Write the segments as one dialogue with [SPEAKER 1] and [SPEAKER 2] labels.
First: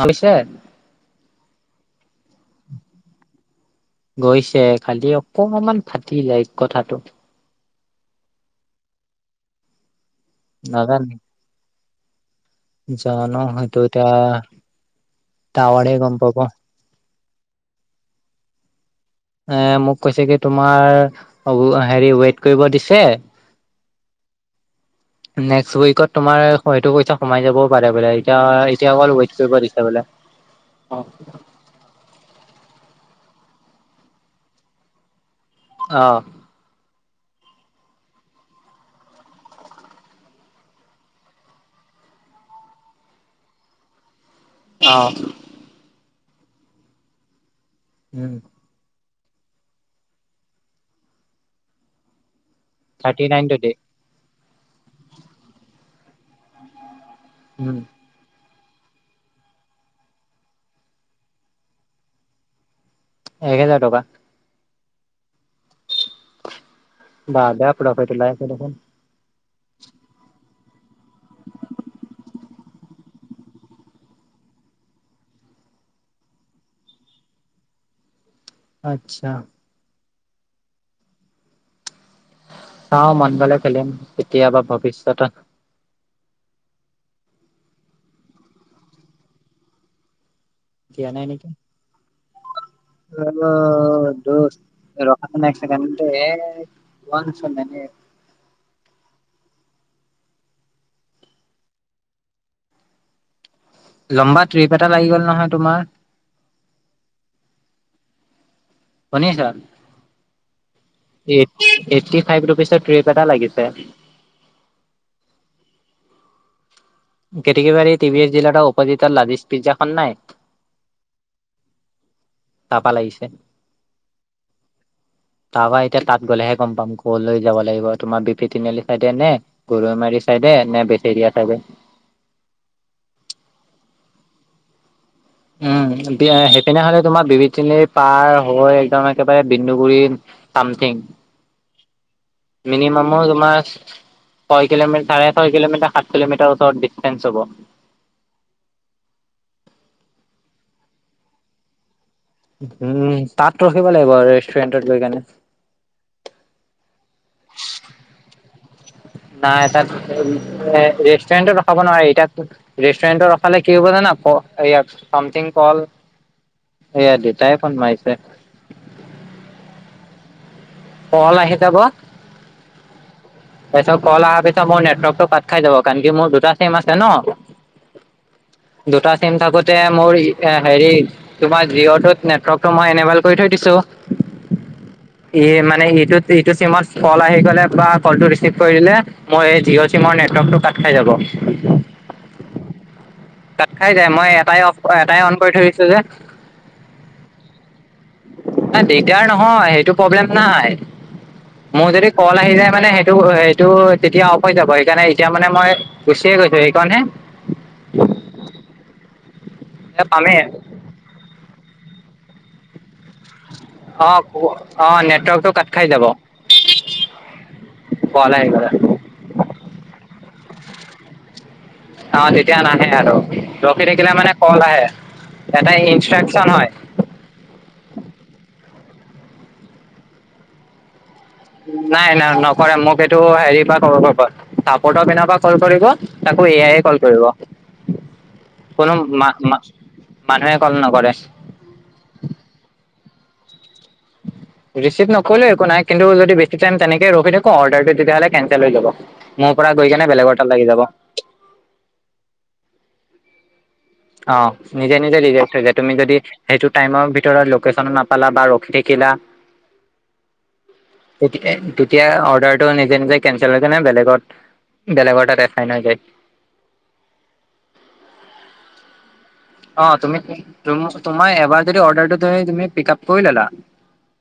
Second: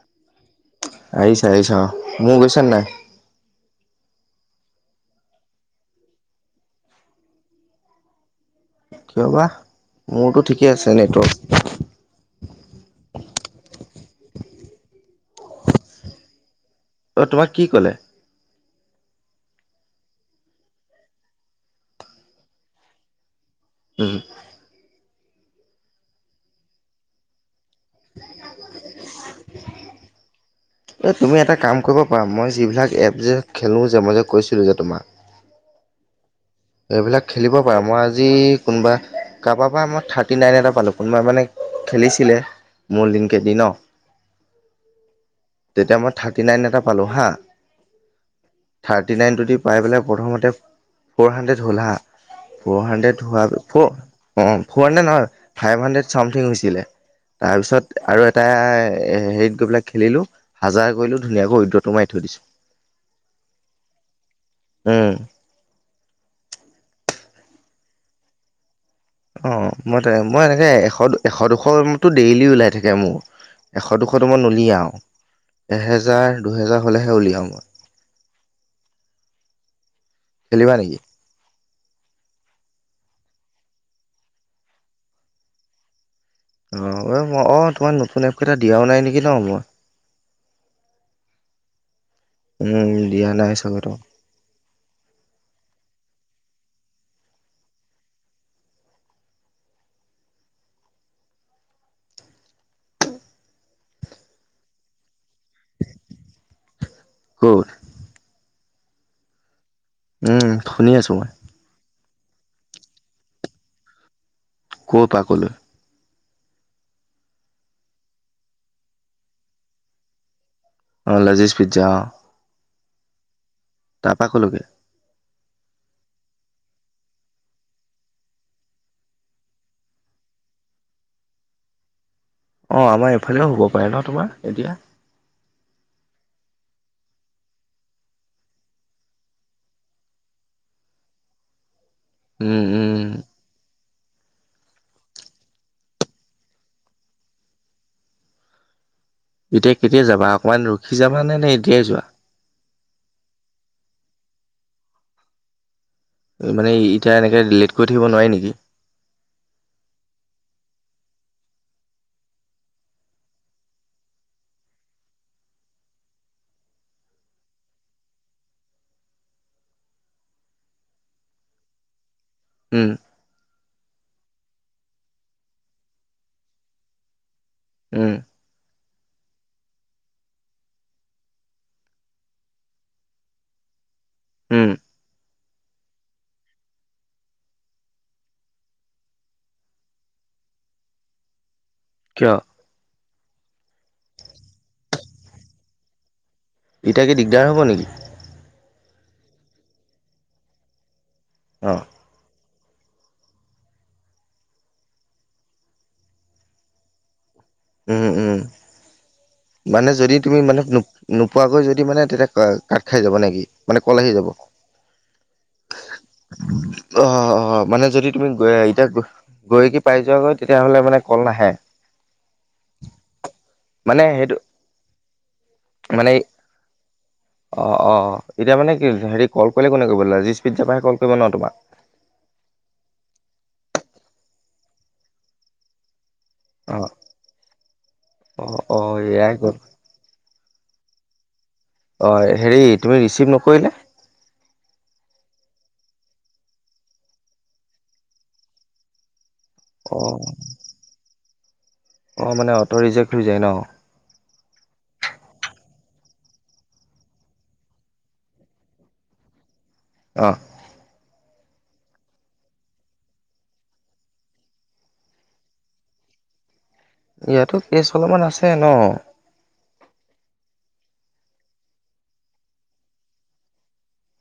[SPEAKER 1] আমিছে
[SPEAKER 2] আহিছা-আহিছা অ, মোৰ গৈছে নাই?
[SPEAKER 1] গৈছে খালি অকমান মান ফাটি যায় কথাটো।
[SPEAKER 2] কিয় বা মোৰতো ঠিকে আছে
[SPEAKER 1] নাজানো
[SPEAKER 2] নেটৱৰ্ক।
[SPEAKER 1] জানো হয় ত' এতিয়া টাৱাৰে গম পাব।
[SPEAKER 2] অ', তোমাক কি কলে?
[SPEAKER 1] এ মোক কৈছে কি তোমাৰ হেৰি ৱেইট কৰিব দিছে
[SPEAKER 2] [inaudible]
[SPEAKER 1] নেক্সট ৱিকত তোমাৰ হয়তো পইচা সোমাই যাব। পাৰে বোলে এতিয়া, এতিয়া অকল ৱেইট কৰিব দিছে বোলে। অ
[SPEAKER 2] এই তুমি এটা কাম কৰিব পাৰা মই যিবিলাক এপ যে খেলোঁ যে মই যে কৈছিলোঁ যে তোমাক।
[SPEAKER 1] অ'।
[SPEAKER 2] এইবিলাক খেলিব পাৰা মই আজি কোনোবা কাৰোবাৰ পৰা মই থাৰ্টি নাইন এটা পালোঁ কোনোবা মানে খেলিছিলে মোৰ লিংকে দি ন।
[SPEAKER 1] অ'।
[SPEAKER 2] তেতিয়া মই থাৰ্টি নাইন এটা পালো হা
[SPEAKER 1] উম।
[SPEAKER 2] থাৰ্টি নাইনটোদি পাই পেলাই প্ৰথমতে ফ'ৰ হাণ্ড্ৰেড হ'ল হা ফ'ৰ
[SPEAKER 1] থাৰ্টি
[SPEAKER 2] হাণ্ড্ৰেড হোৱা
[SPEAKER 1] nine twenty
[SPEAKER 2] four' four hundred নহয় ফাইভ হাণ্ড্ৰেড চামথিং হৈছিলে,
[SPEAKER 1] উম
[SPEAKER 2] তাৰপিছত আৰু এটা হেৰিত গৈবিলাক খেলিলো হাজাৰ কৰিলো ধনীয়াকৈ উইদ্ৰটো মাৰি থৈ দিছো।
[SPEAKER 1] এক হেজাৰ টকা।
[SPEAKER 2] উম।
[SPEAKER 1] বা আগাৰ প্ৰফিট ওলাই আছে দেখোন
[SPEAKER 2] অহ', মই মই এনেকে এশ এশ দুশ ডেইলি ওলাই থাকে মোৰ। এশ দুশটো মই নোলিয়াও আৰু। এহেজাৰ দুহেজাৰ হলেহে উলিয়াও মই।
[SPEAKER 1] আচ্ছা।
[SPEAKER 2] খেলিবা নেকি?
[SPEAKER 1] চাওঁ মন গলে খেলিম কেতিয়াবা ভৱিষ্যতত।
[SPEAKER 2] অ', ম অহ', তোমাৰ নতুন এপ কেইটা দিয়াও নাই নেকি ন' মই?
[SPEAKER 1] দিয়া নাই নেকি
[SPEAKER 2] উম, দিয়া
[SPEAKER 1] চেলা
[SPEAKER 2] নাই চাগে ত
[SPEAKER 1] টো ৰখা চোন এক ছেকেণ্ড চোন টো এ লম্বা ট্ৰিপ এটা লাগি গ'ল নহয় তোমাৰ
[SPEAKER 2] কত
[SPEAKER 1] শুনিছ
[SPEAKER 2] উম শুনি আছোঁ মই
[SPEAKER 1] এই এইট্ৰি ফাইভ ৰুপিচৰ ট্ৰিপ এটা লাগিছে
[SPEAKER 2] ক' পা ক'লৈ
[SPEAKER 1] কেটেকিবাৰী টি ভি এচ ডিলাৰ ওপজিত লাদিচ পিজ্জা খন নাই
[SPEAKER 2] অহ লজিজ পিজ্জা অহ
[SPEAKER 1] তাৰপা লাগিছে
[SPEAKER 2] তাৰপৰা কলৈকে
[SPEAKER 1] তাৰপৰা এতিয়া তাত গ'লেহে গম পাম ক'লৈ যাব লাগিব তোমাৰ বি পি তিনিআলি চাইডে নে গৌৰিমাৰী চাইডে নে বেটেৰিয়া চাইডে
[SPEAKER 2] অহ আমাৰ এইফালেও হব পাৰে ন তোমাৰ এতিয়া
[SPEAKER 1] উম দিয়া সেই পিনে হলে তোমাৰ বিবিধ তিনিআলিৰ পাৰ হৈ একদম একেবাৰে বিন্দুগুৰি চামথিং
[SPEAKER 2] উম, উম।
[SPEAKER 1] মিনিমাম মোৰ তোমাৰ ছয় কিলোমিটাৰ চাৰে ছয় কিলোমিটাৰ সাত কিলোমিটাৰ ওচৰত ডিচন্সেট হ'ব
[SPEAKER 2] এতিয়া কেতিয়া যাবা অকণমান ৰখি যাবা নে নে এতিয়াই যোৱা
[SPEAKER 1] উম তাত ৰখিব লাগিব ৰেষ্টুৰেণ্টত গৈ কেনে
[SPEAKER 2] মানে এতিয়া এনেকে ডিলিট কৰি থাকিব নোৱাৰি নেকি
[SPEAKER 1] নাই তাত ৰেষ্টুৰেণ্টত ৰখাব নোৱাৰে এতিয়া ৰেষ্টুৰেন্টত ৰখালে কি হ'ব জানা ফ এয়া চাম থিং কল এয়া দেউতাই ফোন মাৰিছে কল আহি যাব
[SPEAKER 2] উম
[SPEAKER 1] তাৰপিছত কল অহাৰ পিছত মোৰ নেটৱৰ্ক টো কাট খাই যাব কাৰন কি মোৰ দুটা চিম আছে ন
[SPEAKER 2] উম
[SPEAKER 1] দুটা চিম থাকোঁতে মোৰ হেৰি তোমাৰ জিঅ তো নেটৰ্কটো মই এনেব্ৰেল কৰি থৈ দিছো
[SPEAKER 2] উম
[SPEAKER 1] ই মানে ইটোত ইটো চিমত কল আহি গ'লে বা কলটো ৰিচিভ কৰিলে মই এই জিঅ' চিমৰ নেটৱৰ্কটো কাট খাই যাব
[SPEAKER 2] কিয়
[SPEAKER 1] কাট খাই যায় মই এটাই অফ এটাই অন কৰি থৈ দিছো যে
[SPEAKER 2] এতিয়া কি দিগদাৰ হ'ব নেকি
[SPEAKER 1] নাই দিগদাৰ নহয় সেইটো প্ৰব্লেম নাই
[SPEAKER 2] অ
[SPEAKER 1] মোৰ যদি কল আহি যায় মানে সেইটো সেইটো তেতিয়া অফ হৈ যাব সেইকাৰণে এতিয়া মানে মই গুছিয়ে গৈছে সেই কাৰণে
[SPEAKER 2] উম উম, মানে
[SPEAKER 1] এ
[SPEAKER 2] যদি তুমি
[SPEAKER 1] পামেই
[SPEAKER 2] মানে নোপ- নোপোৱাকৈ যদি মানে তেতিয়া কা কাট খাই যাব নেকি মানে কল
[SPEAKER 1] অ
[SPEAKER 2] আহি যাব
[SPEAKER 1] অ নেটৱৰ্কটো কাট খাই যাব
[SPEAKER 2] অ', অ', মানে যদি তুমি
[SPEAKER 1] কল আহি
[SPEAKER 2] গৈ আ,
[SPEAKER 1] গ'লে
[SPEAKER 2] এতিয়া গ গৈ কি পাই যোৱাগৈ তেতিয়াহ'লে মানে কল নাহে।
[SPEAKER 1] অ', তেতিয়া নাহে আৰু ৰখি থাকিলে মানে কল আহে, এটা
[SPEAKER 2] মানে
[SPEAKER 1] ইনষ্ট্ৰাকচন হয়।
[SPEAKER 2] অ', অ', অ', এতিয়া মানে কি হেৰি কল কৰিলে কোনে কৰিব লেজিস্পীটছৰ পাহে কল কৰিব ন তোমাক?
[SPEAKER 1] নাই নাই নকৰে মোক সেইটো হেৰি পৰা কল কৰিব [unintelligible] পিনৰ পৰা কল কৰিব। তাকো এ আই
[SPEAKER 2] অ
[SPEAKER 1] এ কল কৰিব
[SPEAKER 2] অ অ
[SPEAKER 1] কোনো মা
[SPEAKER 2] এয়াই গ'ল
[SPEAKER 1] মা মানুহে কল নকৰে।
[SPEAKER 2] অ', হেৰি তুমি ৰিচিভ নকৰিলে? [inaudible]
[SPEAKER 1] ৰিচিভ নকৰিলেও একো নাই কিন্তু যদি বেছি টাইম তেনেকে ৰখি থাকো অৰ্ডাৰটো তেতিয়াহ'লে কেনঞ্চেল হৈ যাব। মোৰ পৰা গৈ কেনে
[SPEAKER 2] অ
[SPEAKER 1] বেলেগৰ তাত লাগি যাব।
[SPEAKER 2] অ', মানে অট' ৰিজেক্ট হৈ যায় ন?
[SPEAKER 1] অ', নিজে নিজে ৰিজেক্ট হৈ যায়, তুমি যদি সেইটো টাইমৰ ভিতৰত লোকেশ্যন নাপালা বা ৰখি থাকিলা।
[SPEAKER 2] অ'।
[SPEAKER 1] [unintelligible] তেতিয়া অৰ্ডাৰটো নিজে নিজে কেনচেল হয় কেনে বেলেগত বেলেগৰ তাত এচাইন হৈ যায়।
[SPEAKER 2] ইয়াতো কেচ অলপমান আছে ন?
[SPEAKER 1] অ', তুমি তুম তোমাৰ এবাৰ যদি অৰ্ডাৰটো তুমি তুমি পিক আপ কৰি ললা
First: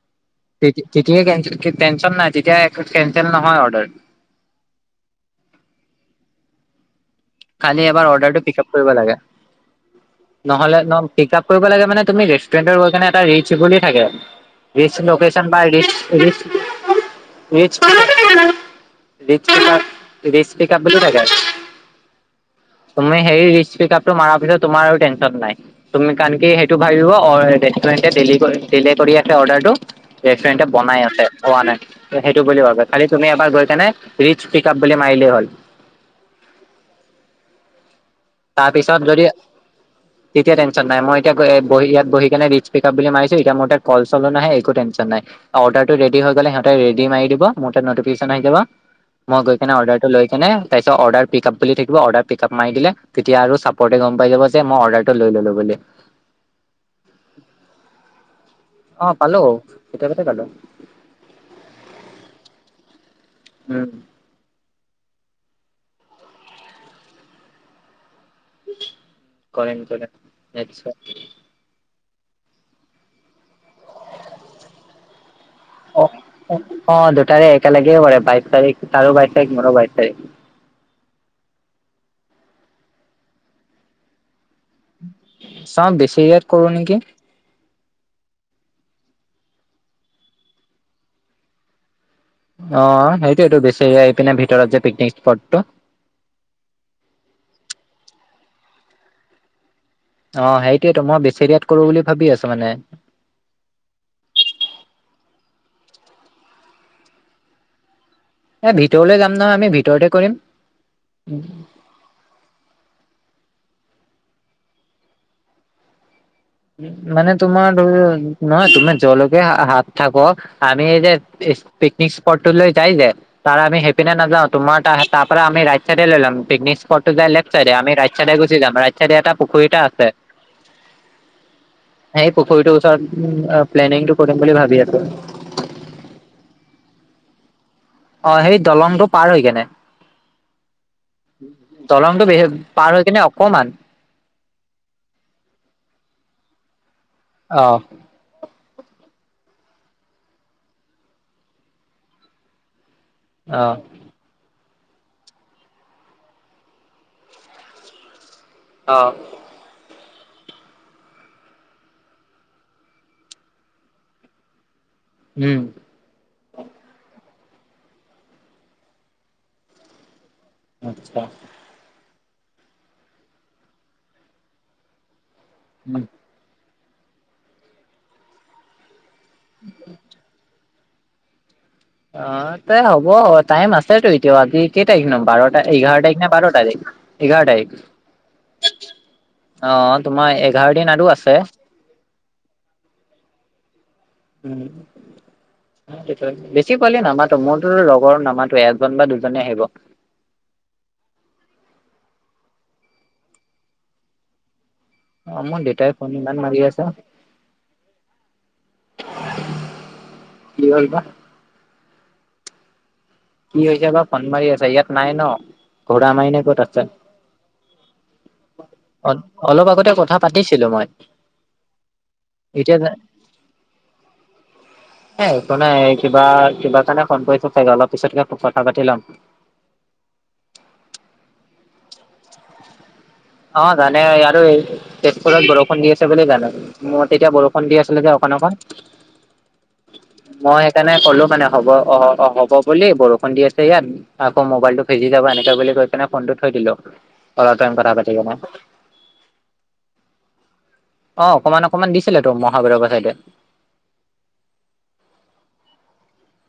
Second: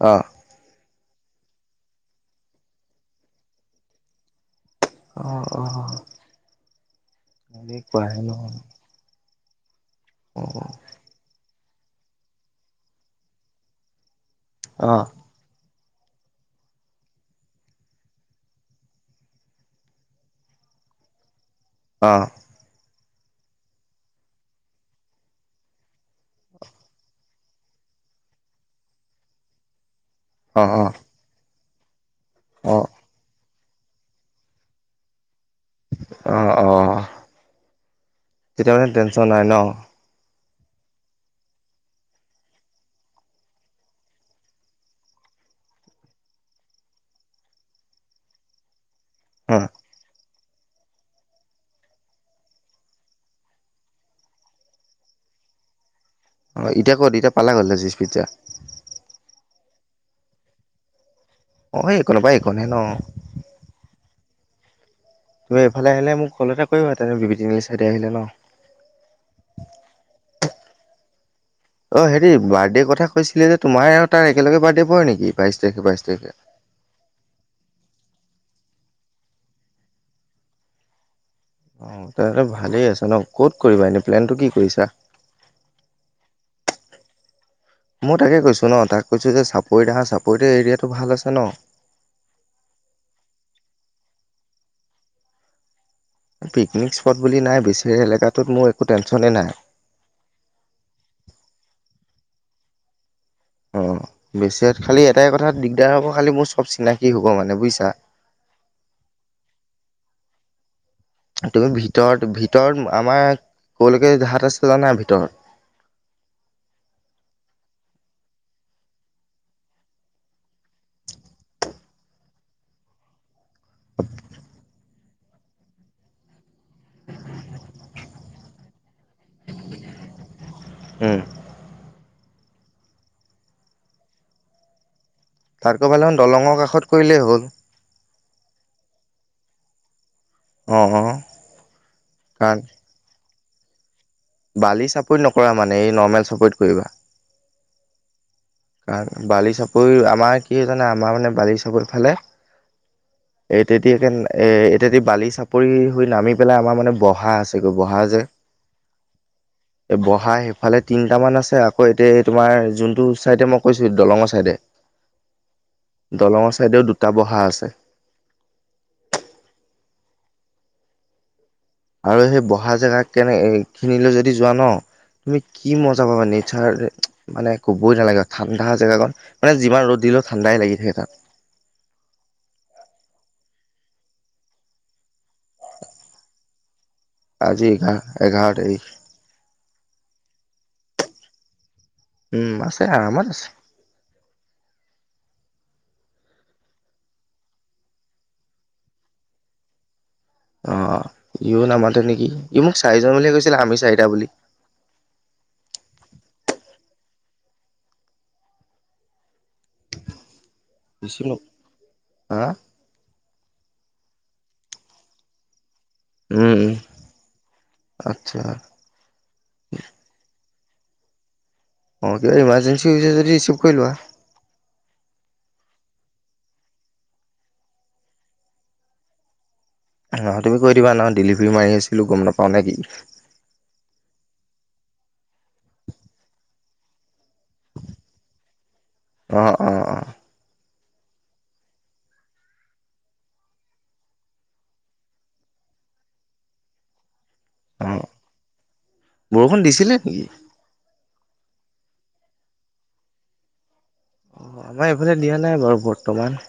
[SPEAKER 2] অ'।
[SPEAKER 1] তেতি তেতিয়া কেনঞ্চ [unintelligible] টেনচন নাই তেতিয়া এ কেনঞ্চেল নহয় অৰ্ডাৰ।
[SPEAKER 2] অ', অ'।
[SPEAKER 1] কালি এবাৰ
[SPEAKER 2] এনেকুৱাহে ন
[SPEAKER 1] অৰ্ডাৰটো পিক আপ কৰিব লাগে,
[SPEAKER 2] অ
[SPEAKER 1] নহ'লে নম পিক আপ কৰিব লাগে মানে তুমি ৰেষ্টুৰেন্টত গৈ কেনে এটা ৰিটচ বুলি থাকে।
[SPEAKER 2] অ
[SPEAKER 1] ৰিটচ লোকেশ্য [unintelligible] ৰিটচ ৰিটচ পিকাপ ৰিটচ পিকাপ বুলি থাকে।
[SPEAKER 2] অ'।
[SPEAKER 1] তুমি হেৰি ৰিটচ পিক আপটো মাৰা পিছত তোমাৰ আৰু টেনচন নাই। তুমি কাৰণ কি সেইটো ভাবিব অ', ৰেষ্টুৰেণ্টে ডেলি কৰি ডিলে কৰি আছে অৰ্ডাৰটো। ৰেষ্টুৰেণ্টে বনাই আছে, হোৱা নাই ত' সেইটো বুলি
[SPEAKER 2] অ অ
[SPEAKER 1] ভাবে খালি তুমি এবাৰ গৈ কেনে ৰিস্ক পিক আপ বুলি মাৰিলে হ'ল।
[SPEAKER 2] অ', অ'। তেতিয়া মানে
[SPEAKER 1] তাৰপিছত
[SPEAKER 2] টেনচন
[SPEAKER 1] যদি
[SPEAKER 2] নাই ন
[SPEAKER 1] তেতিয়া টেনচন নাই মই এতিয়া এ বহি ইয়াত বহি কেনে ৰিটচ পিক আপ বুলি মাৰিছো এতিয়া মোৰ তাত কল চলো নাহে একো টেনচন নাই। অৰ্ডাৰটো ৰেডি হৈ গলে সিহঁতে ৰেডি মাৰি দিব মোৰ তাত নটিফিকেশ্যন আহি যাব। মই
[SPEAKER 2] অ
[SPEAKER 1] গৈ কেনে অৰ্ডাৰটো লৈ কেনে তাৰিছত অৰ্ডাৰ পিক আপ বুলি থাকিব অৰ্ডাৰ পিক আপ মাৰি দিলে তেতিয়া আৰু চাপৰ্টে গম পাই যাব যে মই অৰ্ডাৰটো লৈ ল'লো বুলি।
[SPEAKER 2] অ', এতিয়া ক'ত, এতিয়া পালা ক'ত লেজিছ পিজ্জা?
[SPEAKER 1] অ', পালো কেতিয়াবাতে পালো।
[SPEAKER 2] অ', সেই একন পা সেই কন হে ন
[SPEAKER 1] উম।
[SPEAKER 2] তুমি এইফালে আহিলে মোক কল এটা কৰিবা তেনে বিবি তিনিআলি চাইডে আহিলে ন।
[SPEAKER 1] কৰিম কৰিম নিশ্চয়।
[SPEAKER 2] অ হেৰি বাৰ্থডে কথা কৈছিলে যে তোমাৰ আৰু তাৰ একেলগ বাৰ্থডে পৰে নেকি বাইশ তাৰিখে
[SPEAKER 1] অ
[SPEAKER 2] বাইশ তাৰিখে
[SPEAKER 1] অ দুটাৰে একেলগে কৰে বাইশ তাৰিখ তাৰো বাইছ তাৰিখ মোৰো বাইশ তাৰিখ
[SPEAKER 2] অ তেনতে ভালেই আছ ন ক'ত কৰিবা এনে প্লেনটো কি কৰিছা।
[SPEAKER 1] চওঁ বেছি ইয়াত কৰো নেকি?
[SPEAKER 2] মই তাকে কৈছোঁ ন তাক কৈছো যে চাপৰিত আহা চাপৰিটো এৰিয়াটো ভাল আছে ন
[SPEAKER 1] অ সেইটোয়টো বেছি আহি পিনে ভিতৰত যে পিকনিক স্পটটো
[SPEAKER 2] পিকনিক স্পট বুলি নাই বেছি এলেকাটোত মোৰ একো টেনশ্যনেই নাই।
[SPEAKER 1] অ সেইটোয়েতো মই বেচি দয়াত কৰো বুলি ভাবি আছো মানে
[SPEAKER 2] অ বেছি খালি এটাই কথাত দিগদাৰ হ'ব খালি মোৰ চব চিনাকি হ'ব মানে বুজিছা।
[SPEAKER 1] এ ভিতৰলৈ যাম নহয় আমি ভিতৰতে কৰিম।
[SPEAKER 2] তুমি ভিতৰত ভিতৰত আমাৰ ক'লৈকে জাট আছে জোৱানাই ভিতৰত-
[SPEAKER 1] উ মানে তোমাৰ দৰিল নহয় তুমি জলকে হাত থাক আমি এ যে পিকনিক স্পট লৈ যাই যে তাৰ আমি সেইপিনে নাযাওঁ তোমাৰ তাৰ ত পৰা আমি ৰাাত চাইডে লৈ লাম পিকনিক স্পটটো যাই লে্টাইড আম ৰাাই চাইড গুচি যাম ৰা ৰাজ চাইড এটা পুখুৰীটা আছে।
[SPEAKER 2] উম
[SPEAKER 1] সেই পুখুৰীটো ওচ প্লেনিং টো কৰিম বুলি ভাবি আছো।
[SPEAKER 2] তাতকৈ ভাল খন দলঙৰ কাষত কৰিলেই হ'ল
[SPEAKER 1] অ সেই দলংটো পাৰ হৈ কেনে।
[SPEAKER 2] অ অ
[SPEAKER 1] দলংটো বে
[SPEAKER 2] কাৰণ
[SPEAKER 1] পাৰ হৈ কিনে অকমান
[SPEAKER 2] বালি চাপৰ্ট নকৰা মানে এই নৰ্মেল চাপৰ্ট কৰিবা
[SPEAKER 1] অ
[SPEAKER 2] কাৰ বালি চাপৰি আমাৰ কি জানে আমাৰ মানে বালি চাপৰ ফালে এই
[SPEAKER 1] অ
[SPEAKER 2] ইটাইতিয়াকন এই এতিয়া বালি চাপৰি হৈ নামি পেলাই আমাৰ মানে বহা আছেগৈ বহা যে।
[SPEAKER 1] অ
[SPEAKER 2] বহা সেইফালে তিনটা মান আছে আকৌ এতিয়া তোমাৰ যোনটো চাইডে মই কৈছোঁ দলঙৰ ছাইডে
[SPEAKER 1] ওম
[SPEAKER 2] দলঙৰ ছাইদেও দুটা বহা আছে
[SPEAKER 1] ইচ্ছা
[SPEAKER 2] আৰু সেই বহা জেগা কেনে খিনিলৈ যদি যোৱা ন তুমি কি
[SPEAKER 1] উম
[SPEAKER 2] মজা পাবা নেচাৰ মানে ক'বই নালাগে ঠাণ্ডা জেগাকন মান যিমান ৰ'দ দিলে ঠাণ্ডাই লাগি থাক তাত
[SPEAKER 1] অ ত হ'ব টাইম আছেতো এতিয়া আজি কেই তাৰিখ ন বাৰটা এঘাৰ তাৰিখ নে বাৰ তাৰিখ এঘাৰ
[SPEAKER 2] আজি
[SPEAKER 1] তাৰিখ
[SPEAKER 2] এঘাৰ এঘাৰ তাৰিখ
[SPEAKER 1] অ তোমাৰ এঘাৰ দিন আৰু আছে।
[SPEAKER 2] উম আছে আৰামত আছে।
[SPEAKER 1] উম বেছি পোৱালে নামাতো মোৰতো লগৰ নামাতো এজন বা দুজনে আহিব।
[SPEAKER 2] অ ইও নামাতে নেকি ই মোক চাৰিজন বুলিয়ে কৈছিলে আমি চাৰিটা বুলি
[SPEAKER 1] অ মোৰ দেউতাই ফোন ইমান মাৰি আছে। কি হ'ল বা
[SPEAKER 2] চ হা
[SPEAKER 1] কি হৈছে বা ফন মাৰি আছা ইয়াত নাই ন ঘৰা মাই ন
[SPEAKER 2] উম
[SPEAKER 1] ক'ত
[SPEAKER 2] উম
[SPEAKER 1] আছে
[SPEAKER 2] আচ্ছা
[SPEAKER 1] অ অলপ আগতে কথা পাতিছিলো মই
[SPEAKER 2] অ কিবা
[SPEAKER 1] এতিয়া
[SPEAKER 2] ইমাৰজেঞ্চি হৈছে যদি ৰিচিভ কৰি লোৱা
[SPEAKER 1] এ একো নাই কিবা কিবা কাৰণে ফোন কৰিছো চাগে অলপ পিছতকে কথা পাতি ল'ম
[SPEAKER 2] নহয় তুমি কৈ দিবা নহয় ডেলিভাৰী মাৰি আছিলো গম নাপাওঁ নে কি
[SPEAKER 1] অ জানে এয়াটো তেজপুৰত বৰষুণ দি আছে বুলি জানে মুৰত এতিয়া বৰষুণ দি আছিলে যে অকণ অকণ
[SPEAKER 2] অহ অহ
[SPEAKER 1] মই সেইকাৰণে ক'লো মানে হ'ব অ অ হ'ব বুলি বৰষুণ দি আছে ইয়াত আকৌ মোবাইলটো ফিজি যাব এনেকে বুলি কৈ পিনে ফোনটো থৈ দিলো অলপ টাইম
[SPEAKER 2] অ
[SPEAKER 1] কথা পাতি কিনে
[SPEAKER 2] বৰষুণ দিছিলে নেকি
[SPEAKER 1] অ অকমান অকনমান দিছিলে তো মহাবৈৰৱৰ চাইদে
[SPEAKER 2] অ আমাৰ এইফালে দিয়া নাই বাৰু বৰ্তমান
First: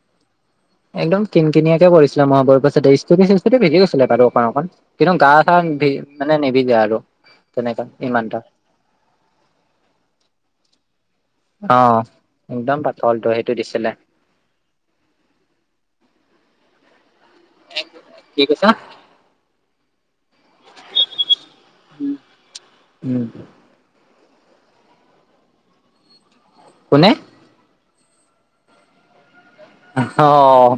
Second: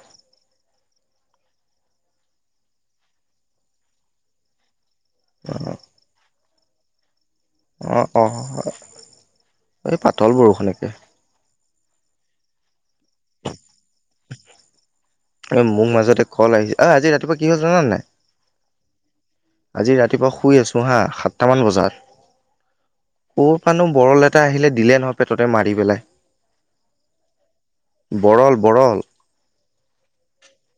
[SPEAKER 1] একদম কিন কিনিয়াকে পৰিছিলে আমাৰ বৰো পাছত স্কুটি চিচকুটি ভিজি গৈছিলে বাৰু অকণ অকণ কিন্তু গা চা মানে নিবিদে আৰু তেনেকা
[SPEAKER 2] অ অ
[SPEAKER 1] ইমানটা
[SPEAKER 2] এই পাতল বৰষুণ একে
[SPEAKER 1] অ একদম পাতলটো সেইটো দিছিলে
[SPEAKER 2] এ মোৰ মাজতে কল আহিছে ঐ আজি ৰাতিপুৱা কি হল জানে নে নাই
[SPEAKER 1] কি কৈছা
[SPEAKER 2] আজি ৰাতিপুৱা শুই আছো হা সাতটামান বজাত
[SPEAKER 1] উম
[SPEAKER 2] ও কপানো বৰল এটা আহিলে দিলে নহয় পেটতে মাৰি পেলাই
[SPEAKER 1] কোনে
[SPEAKER 2] বৰল বৰল
[SPEAKER 1] অ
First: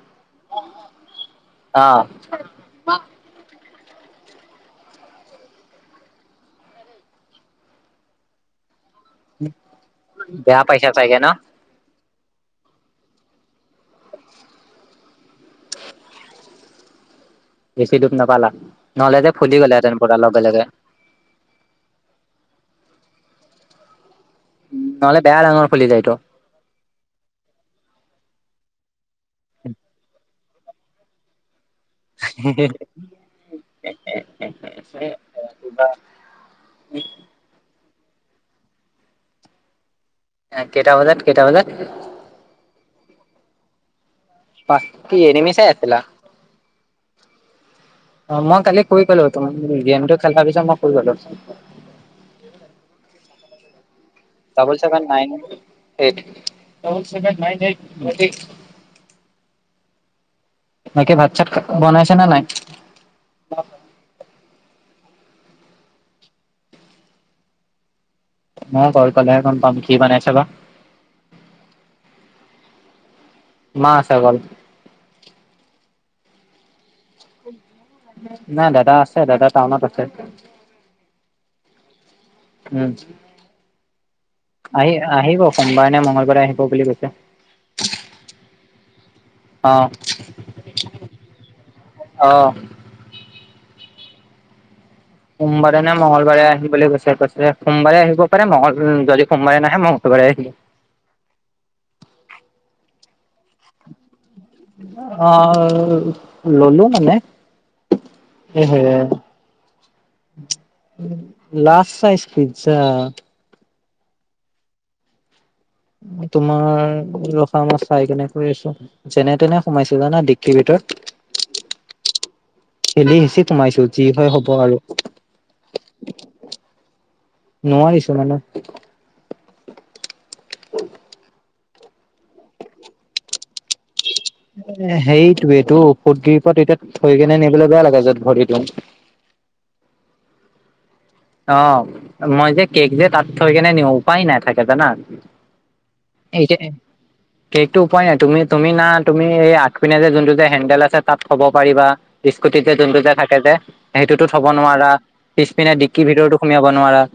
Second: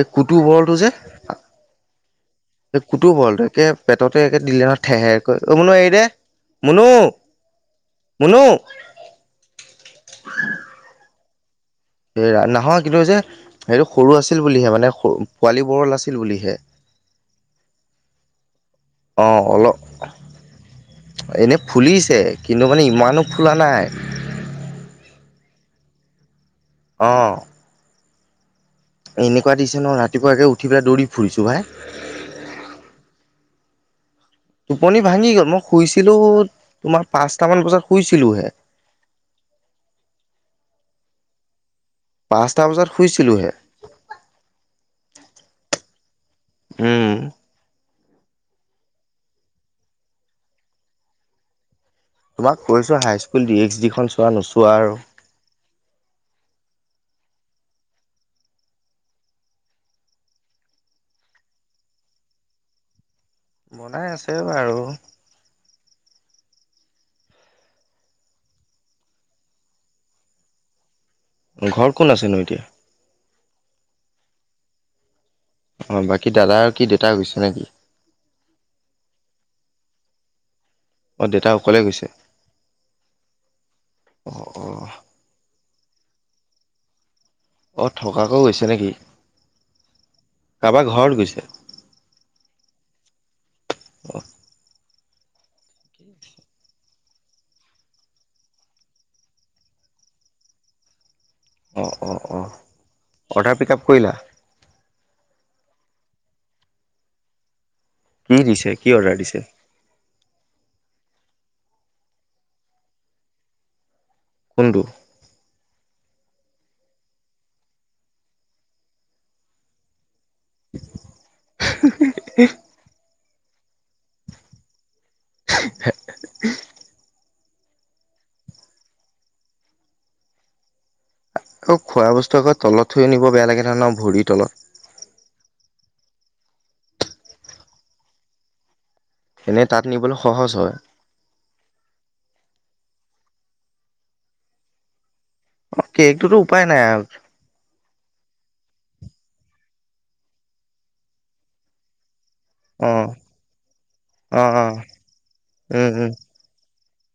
[SPEAKER 2] এই কুতু বৰলটো যে
[SPEAKER 1] অ
[SPEAKER 2] এই কুতো বৰলটোৱে একে পেটতে একে দিলে নহয় ঠেহেৰ কৈ অ' মুনু এৰি দে মুনু মুনু
[SPEAKER 1] বেয়া পইচা চাগে ন
[SPEAKER 2] হেৰা নহয় কিন্তু যে সেইটো সৰু আছিল বুলিহে মানে পোৱালী বৰল আছিল বুলিহে
[SPEAKER 1] বেছি দুখ নাপালা নহলে যে ফুলি গলেহেঁতেন পৰা লগে লগে
[SPEAKER 2] এনেই ফুলিছে কিন্তু মানে ইমানো ফুলা নাই
[SPEAKER 1] উম নহ'লে বেয়া ডাঙৰ ফুলি যায়টো
[SPEAKER 2] অ' এনেকুৱা দিছে ন ৰাতিপুৱা একে উঠি পেলায় দৌৰি ফুৰিছোঁ ভাই
[SPEAKER 1] হে হে
[SPEAKER 2] টোপনি ভাঙি গ'ল মই শুইছিলো তোমাৰ পাঁচটা মান বজাত শুইছিলো হে
[SPEAKER 1] কেইটা বজাত কেইটা বজাত
[SPEAKER 2] পাঁচটা বজাত শুইছিলোঁ হে
[SPEAKER 1] পাচ কি এনিমি চাই আছিলা?
[SPEAKER 2] উম
[SPEAKER 1] অ' মই কালি শুই গলো গেম টো খেল পিছত মই শুই গলো
[SPEAKER 2] তোমাক কৈছো high school D H D খন চোৱা
[SPEAKER 1] ডাবল
[SPEAKER 2] নোচোৱা আৰু
[SPEAKER 1] seven nine eight double seven nine eight বাকী ভাত চাত বনাইছে নে নাই
[SPEAKER 2] বনাই আছে আৰু
[SPEAKER 1] মই তাত গলে পালে গম কি বনাইছে বা
[SPEAKER 2] ঘৰত কোন আছেনো এতিয়া
[SPEAKER 1] মা আছে অকল
[SPEAKER 2] অ' বাকী দাদা আৰু কি দেউতা গৈছে নেকি
[SPEAKER 1] নাই দাদা আছে দাদা টাউনত আছে
[SPEAKER 2] অ' দেউতা অকলে গৈছে
[SPEAKER 1] উম
[SPEAKER 2] অ অ
[SPEAKER 1] আহি আহিব সোমবাৰে নে মঙ্গলবাৰে আহিব বুলি কৈছে
[SPEAKER 2] অ' থকাকৈ গৈছে নেকি
[SPEAKER 1] অ
[SPEAKER 2] কাৰোবাৰ ঘৰত গৈছে
[SPEAKER 1] অ'
[SPEAKER 2] [inaudible]
[SPEAKER 1] সোমবাৰে না মঙ্গলবাৰে আহিবলৈ গৈছে কৈছে সোমবাৰে আহিব পাৰে মংগল যদি সোমবাৰে নাহে মঙ্গলবাৰে আহিব
[SPEAKER 2] অ' অ' অ' অৰ্ডাৰ পিক আপ কৰিলা
[SPEAKER 1] অ' ললো মানে
[SPEAKER 2] কি দিছে
[SPEAKER 1] সেহে
[SPEAKER 2] কি অৰ্ডাৰ দিছে
[SPEAKER 1] লাৰ্জ চাইজ পিজ্জা
[SPEAKER 2] কোনটো
[SPEAKER 1] তোমাৰ ৰখা মই চাই কেনে কৰি আছো যেনে তেনে সোমাইছিল জানা ক্ৰিকেটত, ঠেলি হেঁচি সোমাইছিল। যি হয় হব আৰু নোৱাৰিছো মানে [inaudible]
[SPEAKER 2] আকৌ খোৱা বস্তু আকৌ তলত থৈ আনিব বেয়া লাগে ন ভৰিৰ তলত
[SPEAKER 1] এ সেইটোয় এইটো ফুগ্ৰিফত এতিয়া থৈ কেনে নিবলৈ বেয়া লাগে যত ভৰিটো
[SPEAKER 2] এনেই তাত নিবলৈ সহজ হয়
[SPEAKER 1] অ' মই যে কেক যে তাত থৈ কেনে নিওঁ উপায় নাই থাকে জানা
[SPEAKER 2] অ' কেকটোতো উপায়
[SPEAKER 1] এতিয়া
[SPEAKER 2] নাই আৰু
[SPEAKER 1] কেকটো উপায় নাই তুমি তুমি না তুমি এই আগ পিনে যে যোনটো যে হেণ্ডেল আছে তাত থব পাৰিবা স্কুটি যে
[SPEAKER 2] অ
[SPEAKER 1] যোনটো যে থাকে যে সেইটোতো থব
[SPEAKER 2] অ অ
[SPEAKER 1] নোৱাৰা পিছপিনে
[SPEAKER 2] উম উম
[SPEAKER 1] টো সুমিৱাব নোৱাৰা